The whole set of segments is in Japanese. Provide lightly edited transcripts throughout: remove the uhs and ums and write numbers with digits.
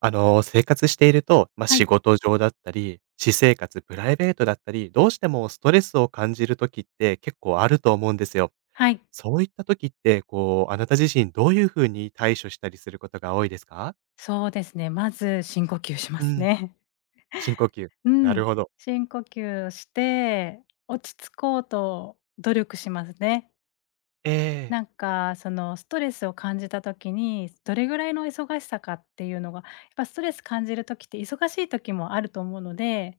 あの、生活していると、まあ、は仕い、事上だったり、私生活、プライベートだったり、どうしてもストレスを感じる時って結構あると思うんですよ。はい、そういった時って、こう、あなた自身どういう風に対処したりすることが多いですか？そうですね。まず深呼吸しまうすん、ね。深呼吸。うなるん、ほど。深呼吸をして落ち着こうと努力しますね。ええ。そのストレスを感じた時にどれぐらいの忙しさかっていうのがやっぱストレス感じる時って忙しい時もあると思うので、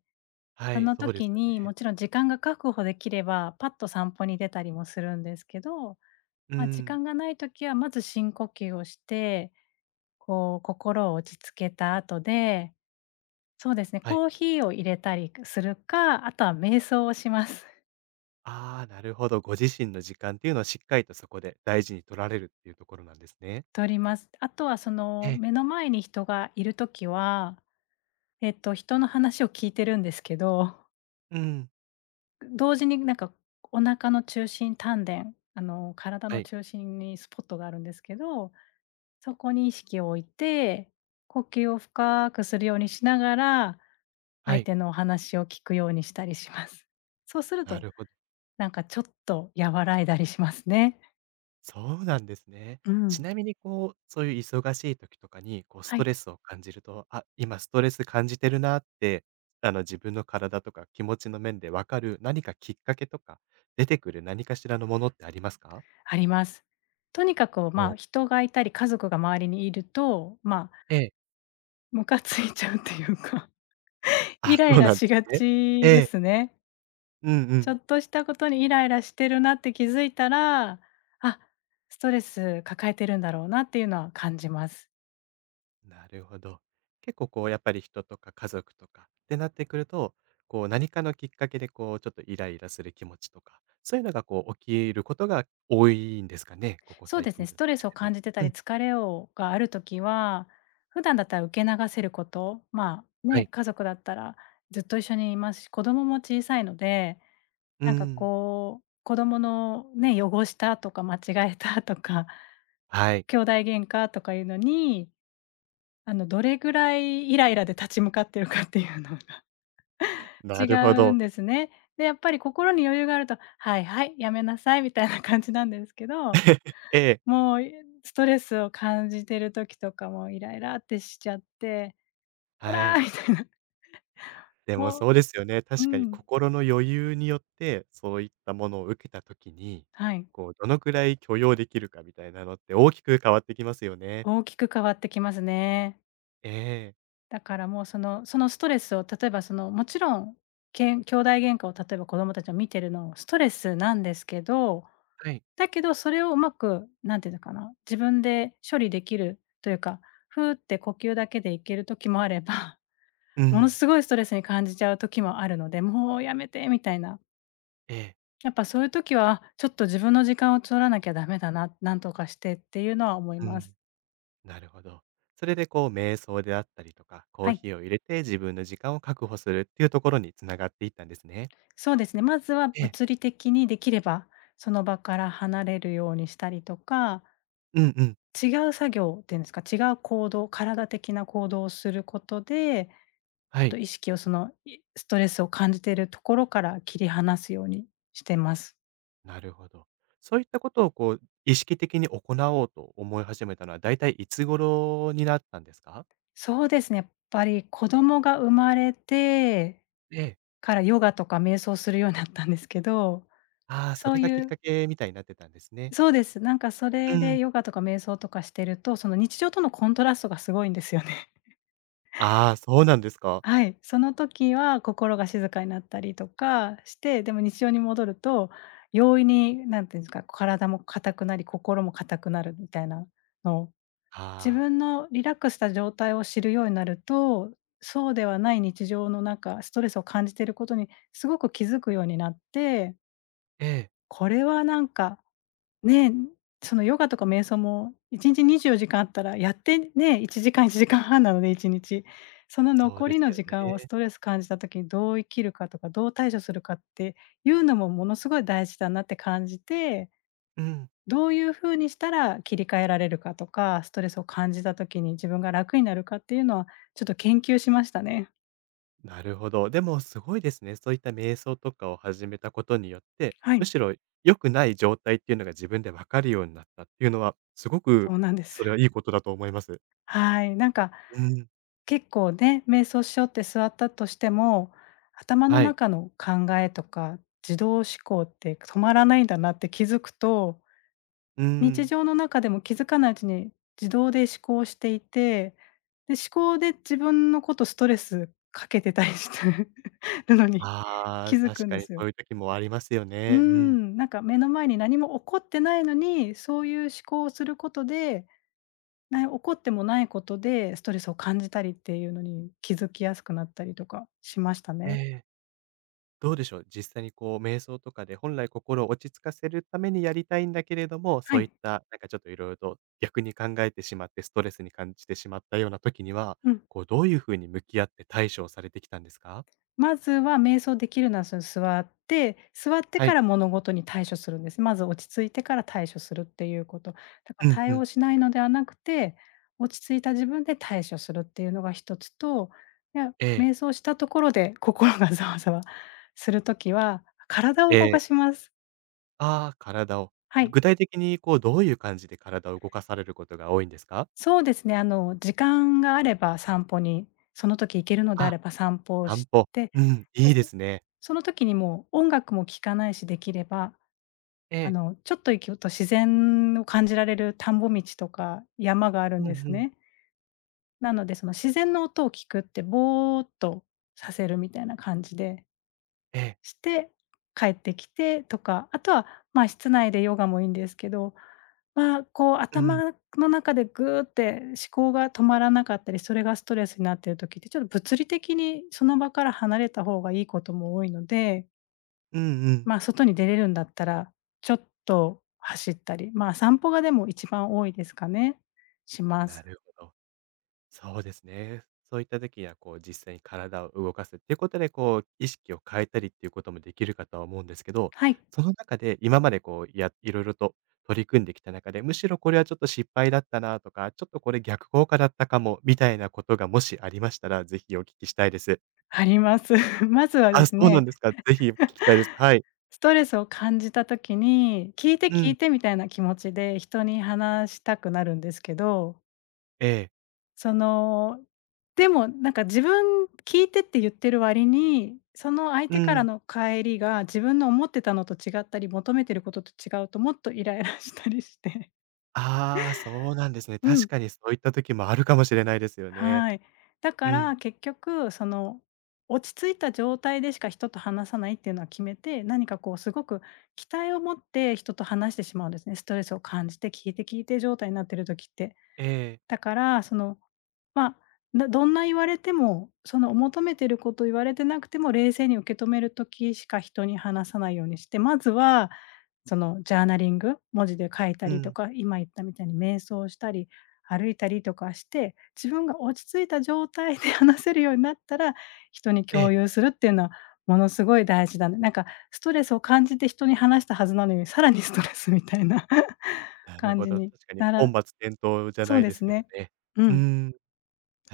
はそい、のそうで時すよにね。もちろん時間が確保できればパッと散歩に出たりもするんですけど、う時ん。間がない時はまず深呼吸をして、こう心を落ち着けた後で、そうですね、はい。コーヒーを入れたりするか、あとは瞑想をします。ああ、なるほど。ご自身の時間っていうのをしっかりとそこで大事に取られるっていうところなんですね。とります。あとはそえのえ。目の前に人がいるときは、人の話を聞いてるんですけど、うん。同時にお腹の中心丹田、体はのい。中心にスポットがあるんですけど、そこに意識を置いて、呼吸を深くするようにしながら、は相い。手のお話を聞くようにしたりします。そうするなと、るほど。ちょっと和らいだりしますね。そうなんですね。うちん。なみにこう、そういう忙しい時とかに、こうスはトい。レスを感じると、あ、今ストレス感じてるなって、あの自分の体とか気持ちの面でわかる何かきっかけとか、出てくる何かしらのものってありますか？あります。とにかく、お、人がいたり家族が周りにいると、ええ。ムカついちゃうっていうか、あ、イライそうラなんでしすがね。えちでえ。すね。うんうちょん。っとしたことにイライラしてるなって気づいたら、あ、ストレス抱えてるんだろうなっていうのは感じます。なるほど。結構こうやっぱり人とか家族とかってなってくると、こう何かのきっかけでこうちょっとイライラする気持ちとか、そういうのがこう起きることが多いんですかね、ここそう最です近ね、だスとトレしスをても。感じてたうりん、疲れをがある時は、普段だったら受け流せること、まあ、はね、い。家族だったらずっと一緒にいますし、子供も小さいので、うん、子供のね、汚したとか間違えたとか、はい。兄弟喧嘩とかいうのに、どれぐらいイライラで立ち向かってるかっていうのが な違るほうんど。ですね。で、やっぱり心に余裕があると、はいはい、やめなさいみたいな感じなんですけど、ええ、もうストレスを感じてる時とかもイライラってしちゃって、こはらい。みたいな、でももそう、うですよね。う確かにん、心の余裕によって、そういったものを受けたときに、はい、こうどのくらい許容できるかみたいなのって大きく変わってきますよね。大きく変わってきますね。ええ。だからもうそのストレスを例えばそのもちろん、けん兄弟喧嘩を例えば子供たちが見てるのもストレスなんですけど、はい。だけどそれをうまくなんていうのかな、自分で処理できるというか、ふーって呼吸だけでいける時もあれば、う ものん。すごいストレスに感じちゃう時もあるので、もうやめてみたいな。ええ。やっぱそういう時は、ちょっと自分の時間を取らなきゃダメだな、なんとかしてっていうのは思いうます。ん。なるほど。それでこう、瞑想であったりとか、コーはい。ヒーを入れて自分の時間を確保するっていうところにつながっていったんですね。そうですね。まずはええ。物理的にできれば、その場から離れるようにしたりとか、うんうん。違う作業っていうんですか、違う行動、体的な行動をすることで、ちょはっとい。意識をそのいストレスを感じているところから切り離すようにしてます。なるほど。そういったことをこう、意識的に行おうと思い始めたのは、だいたいいつ頃になったんですか？そうですね、やっぱり子供が生まれてええ。からヨガとか瞑想するようになったんですけど、ああ、そそれうがきいっうかけみたいになってたんですね。そうです。そうれでん。ヨガとか瞑想とかしてると、その日常とのコントラストがすごいんですよね。ああ、そうなんですか。はい、その時は心が静かになったりとかして、でも日常に戻ると、容易になんていうんですか、体も硬くなり、心も硬くなるみたいなのを、自ああ。分のリラックスした状態を知るようになると、そうではない日常の中、ストレスを感じていることにすごく気づくようになって、ええ。これはね、そのヨガとか瞑想も1日24時間あったら、やってね、1時間、1時間半なので1日。そのそう残でりすのよ時間をスね。トレス感じた時にどう生きるかとか、どう対処するかっていうのもものすごい大事だなって感じて、うん。どういう風にしたら切り替えられるかとか、ストレスを感じた時に自分が楽になるかっていうのは、ちょっと研究しましたね。なるほど。でもすごいですね。そういった瞑想とかを始めたことによって、はむい、しろ良くない状態っていうのが自分で分かるようになったっていうのは、すごくそうなんです。それはいいことだと思います。はい。うん。結構ね、瞑想しようって座ったとしても、頭のはい。中の考えとか、自動思考って止まらないんだなって気づくと、う日ん。常の中でも気づかないうちに自動で思考していて、で、思考で自分のことストレスかけてたりして るのに ああ、気づ確くんかでにすそうよ。いう時もありますようーね。うん。ん、目の前に何も起こってないのに、そういう思考をすることでな起こってもないことで、ストレスを感じたりっていうのに気づきやすくなったりとかしましたえね。え。どうでしょう、実際にこう瞑想とかで本来心を落ち着かせるためにやりたいんだけれども、はそういい。ったなんかちょっといろいろと逆に考えてしまってストレスに感じてしまったような時には、うん。こうどういうふうに向き合って対処をされてきたんですか？まずは瞑想できるのは、座ってはかい。ら物事に対処するんです。まず落ち着いてから対処するっていうこと。だからうんう対ん。応しないのではなくて、落ち着いた自分で対処するっていうのが一つと、いや、ええ。瞑想したところで心がざわざわするときは、体えを動かしえ。ます。ああ、体を。はい。具体的にこうどういう感じで体を動かされることが多いんですか？そうですね、時間があれば散歩に、その時行けるのでああ、れば散歩を散し歩。て、うん、あ、いいそ、ですね。その時にもう音楽も聴かないし、できれば、ええ。ちょっと行くと自然を感じられる田んぼ道とか山があるうんんうですん。ね。なので、その自然の音を聞くってぼーっとさせるみたいな感じでええ。して帰ってきてとか、あとは、室内でヨガもいいんですけど、まあ、こううん。頭の中でぐって思考が止まらなかったり、それがストレスになっている時って、ちょっと物理的にその場から離れた方がいいことも多いので、うんうん。外に出れるんだったら、ちょっと走ったり、まあ、散歩がでも一番多いですかね、しまなす。るほど。そうですね。そういった時には、こう実際に体を動かすっていうことで、こう意識を変えたりっていうこともできるかとは思うんですけど、はい、その中で今までこう、やいろいろと取り組んできた中で、むしろこれはちょっと失敗だったなとか、ちょっとこれ逆効果だったかもみたいなことがもしありましたら、ぜひお聞きしたいです。あります。まずはであ、そすうなんね、ですか。ぜひ聞きたいです。はい。ストレスを感じた時に、聞いてう聞ん。いてみたいな気持ちで人に話したくなるんですけど、ええ。その、でも自分聞いてって言ってる割に、その相う手からん。の帰りが自分の思ってたのと違ったり、求めてることと違うともっとイライラしたりして。ああ、そうなんですね。う確ん。かにそういった時もあるかもしれないですよね。はい。だうかん。ら結局その落ち着いた状態でしか人と話さないっていうのは決めて、何かこうすごく期待を持って人と話してしまうんですね。ストレスを感じて聞いて聞いて状態になってる時って。ええ。だからその、ま、などんな言われても、その求めてること言われてなくても冷静に受け止める時しか人に話さないようにして、まずはそのジャーナリング、文字で書いたうりとん。か、今言ったみたいに瞑想したり、歩いたりとかして、自分が落ち着いた状態で 話せるようになったら、人にえ共え。有するっていうのはものすごい大事だね。ストレスを感じて人に話したはずなのに、さらにストレスみたいな なる感ほじど、に確かになら本末転倒じゃそなういでですすけどね。ね。ううーん、ん、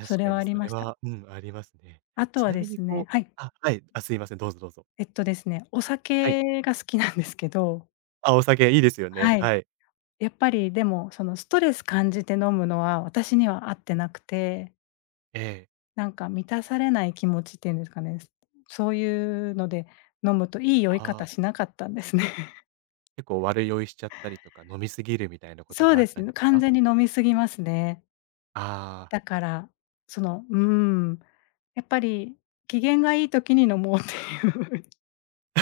それかはにありそれました。は、うん、ありますね。あとちはなでみにすこね、う、はい、あ、はい、あ、すいません、どうぞどうぞ。えっとですね、おはい。酒が好きなんですけど、あ、お酒いいですよね、はい。はい。やっぱりでも、そのストレス感じて飲むのは私には合ってなくて、ええ。なんか満たされない気持ちっていうんですかね、そういうので飲むといい酔いああ、方しなかったんですね。結構悪酔いしちゃったりとか、飲み過ぎるみたいなことそうがあでっすたんでね、す完か？全に飲みすぎますね。ああ、だから、その、うーん、やっぱり機嫌がいい時に飲もうっていう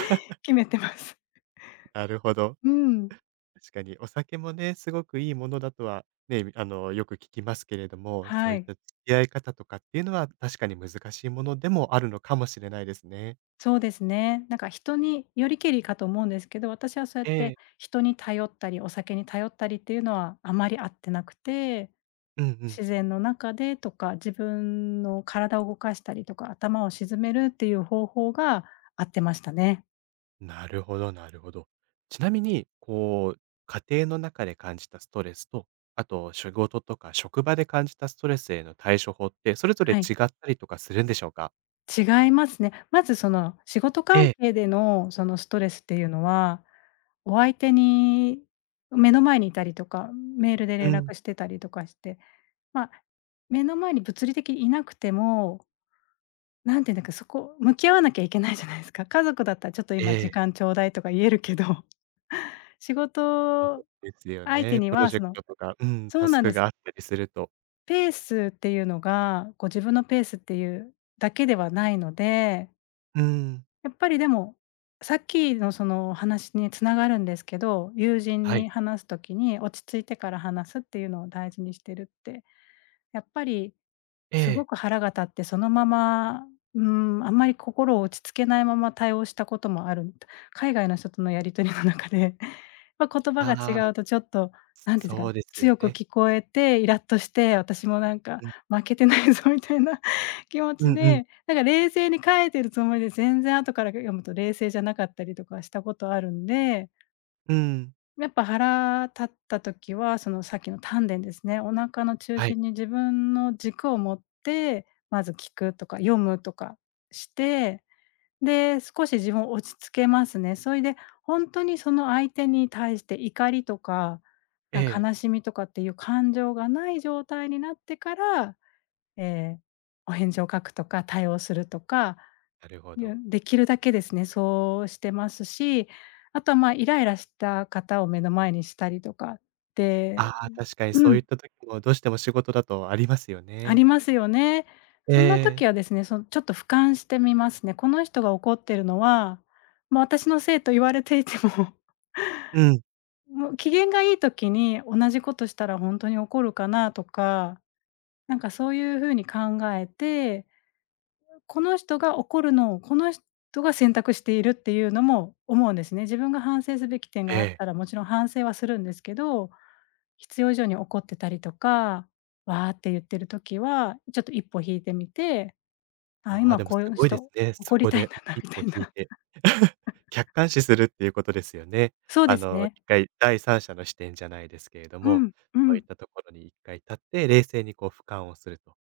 決めてます。なるほど。うん、確かにお酒もね、すごくいいものだとは、ね、あの、よく聞きますけれども、そうはいっい。た付き合い方とかっていうのは、確かに難しいものでもあるのかもしれないですね。そうですね。なんか人によりけりかと思うんですけど、私はそうやえってえ、人に頼ったり、お酒に頼ったりっていうのはあまり合ってなくて、うんうん。自然の中でとか、自分の体を動かしたりとか、頭を沈めるっていう方法が合ってましたね。なるほど、なるほど。ちなみに、こう、家庭の中で感じたストレスと、あと仕事とか職場で感じたストレスへの対処法って、それぞれはい。違ったりとかするんでしょうか？違いますね。まずその仕事え関え。係でのそのストレスっていうのは、お相手に目の前にいたりとか、メールでう連ん。絡してたりとかして、まあ、目の前に物理的にいなくても、何て言うんだか、そこ向き合わなきゃいけないじゃないですか。家族だったらちょっと今え時え。間ちょうだいとか言えるけど、仕そう事ですよ相手ね。にプロはジェそクの、トとか、うん、そタうスなんクでがす。あったりすると。ペースっていうのが、こう自分のペースっていうだけではないので、うん。やっぱりでも、さっきのその話に繋がるんですけど、友人はい。に話す時に落ち着いてから話すっていうのを大事にしてるって、やっぱりえすえ。ごく腹が立って、そのまま、あんまり心を落ち着けないまま対応したこともある海外の人とのやり取りの中で、ま、言葉がああ、違うとちょっと、何ていうんですそか、うですよ強くね。聞こえて、イラッとして、私もなんかうん。負けてないぞみたいな 気持うちんうん。で、なんか冷静に書いてるつもりで全然後から読むと冷静じゃなかったりとかしたことあるんで、うん。やっぱ腹立った時は、そのさっきの丹田ですね。お腹の中はい。心に自分の軸を持って、まず聞くとか読むとかして、で、少し自分を落ち着けますね。それで、本当にその相手に対して怒りとか、えなんかえ。悲しみとかっていう感情がない状態になってから、えーお返事を書くとか、対応するとか、なるほいや、ど。できるだけですね、そうしてますし、あとは、ま、イライラした方を目の前にしたりとかっあて、あ、確かにうそういっん、た時も、どうしても仕事だとありますよあね。りますよね。えそんなえ。時はですね、その、ちょっと俯瞰してみますね。この人が怒ってるのは、まあ、私のせいと言われていても、うん。もう機嫌がいい時に同じことしたら本当に怒るかなとか、なんかそういう風に考えてこの人が怒るのを、この人が選択しているっていうのも思うんですね。自分が反省すべき点えがあっえ。たら、もちろん反省はするんですけど、必要以上に怒ってたりとか、わーって言ってる時は、ちょっと一歩引いてみて、あ、ああ、今でもこすういうごいです人ね。そ怒りこたいんで、だな一みた歩い引いな。て、客観視するっていうことですよね。そうあですの、ね。一回第三者の視点じゃないですけれどうも、ん、うそういっん。たところに一回立って、冷静にこう俯瞰をすると。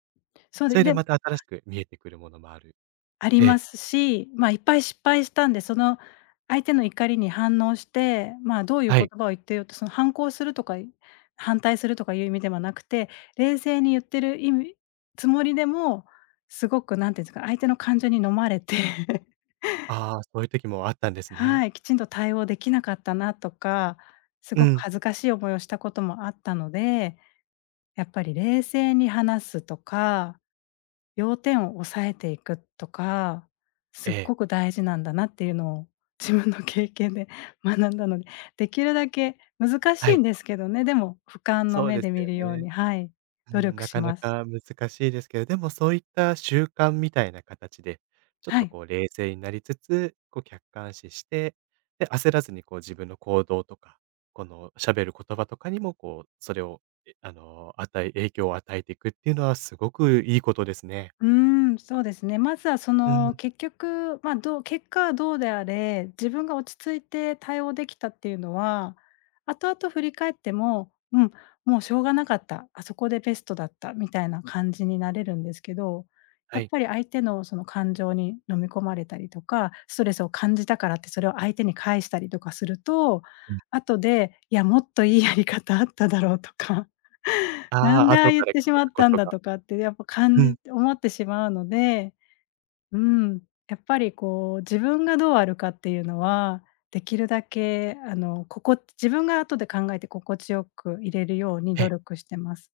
そうで、それででまた新しく見えてくるものもある。ありえまえ、すし、まあ、いっぱい失敗したんで、その相手の怒りに反応して、まあ、どういうは言い。葉を言ってようと、その反抗するとか、反対するとかいう意味ではなくて、冷静に言ってる意味つもりでも、すごくなんていうんですか、相手の感情に飲まれて ああ、そういう時もあったんですね。はい、きちんと対応できなかったなとか、すうごくん。恥ずかしい思いをしたこともあったので、やっぱり冷静に話すとか要点を押さえていくとか、すえっえ、ごく大事なんだなっていうのを 自分の経験で 学んだので、できるだけ難しはいんい。ですけどね、でも俯瞰のそう目ですで見よるようね。に、はい、う努ん、力なしかなます。か難しいですけど、でもそういった習慣みたいな形で、ちょっはとい。こう冷静になりつつ、こう客観視して、で、焦らずにこう自分の行動とか、この喋る言葉とかにもこう、それを、えあの、影響を与えていくっていうのはすごくいいことですね。うーん、そうですね。まずはそうん、の結局、まあ、どう結果はどうであれ、自分が落ち着いて対応できたっていうのは、後々振り返っても、うん、もうしょうがなかった、あそこでベストだったみたいな感じになれるんですけど、はやっい。ぱり相手のその感情に飲み込まれたりとか、ストレスを感じたからってそれを相手に返したりとかすると、うん。後で、いや、もっといいやり方あっただろうとか。なあんあ、でああ後か言っらて聞しまくっこたんとだがとかってやっぱうん、思ってしまうので、うん、やっぱりこう自分がどうあるかっていうのは、できるだけあの、ここ自分が後で考えて心地よくいれるようにえ努え。力してます。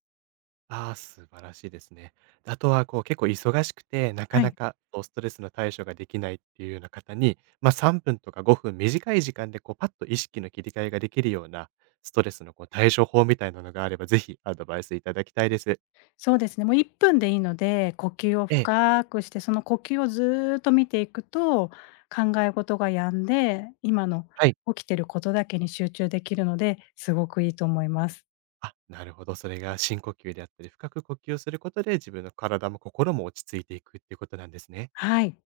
ああ、素晴らしいですね。あとは、こう、結構忙しくて、なかはない。かこうストレスの対処ができないっていうような方に、まあ、3分とか5分短い時間でこうパッと意識の切り替えができるような、ストレスのこう対処法みたいなのがあれば、ぜひアドバイスいただきたいです。そうですね、もう1分でいいので、呼吸をええ。深くして、その呼吸をずーっと見ていくと、考え事が止んで、今のはい。起きてることだけに集中できるので、すごくいいと思います。あ、なるほど。それが深呼吸であったり、深く呼吸をすることで、自分の体も心も落ち着いていくっていうことなんですね。はい。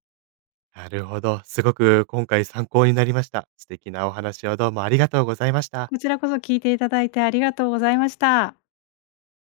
なるほど。すごく今回参考になりました。素敵なお話をどうもありがとうございました。こちらこそ聞いていただいてありがとうございました。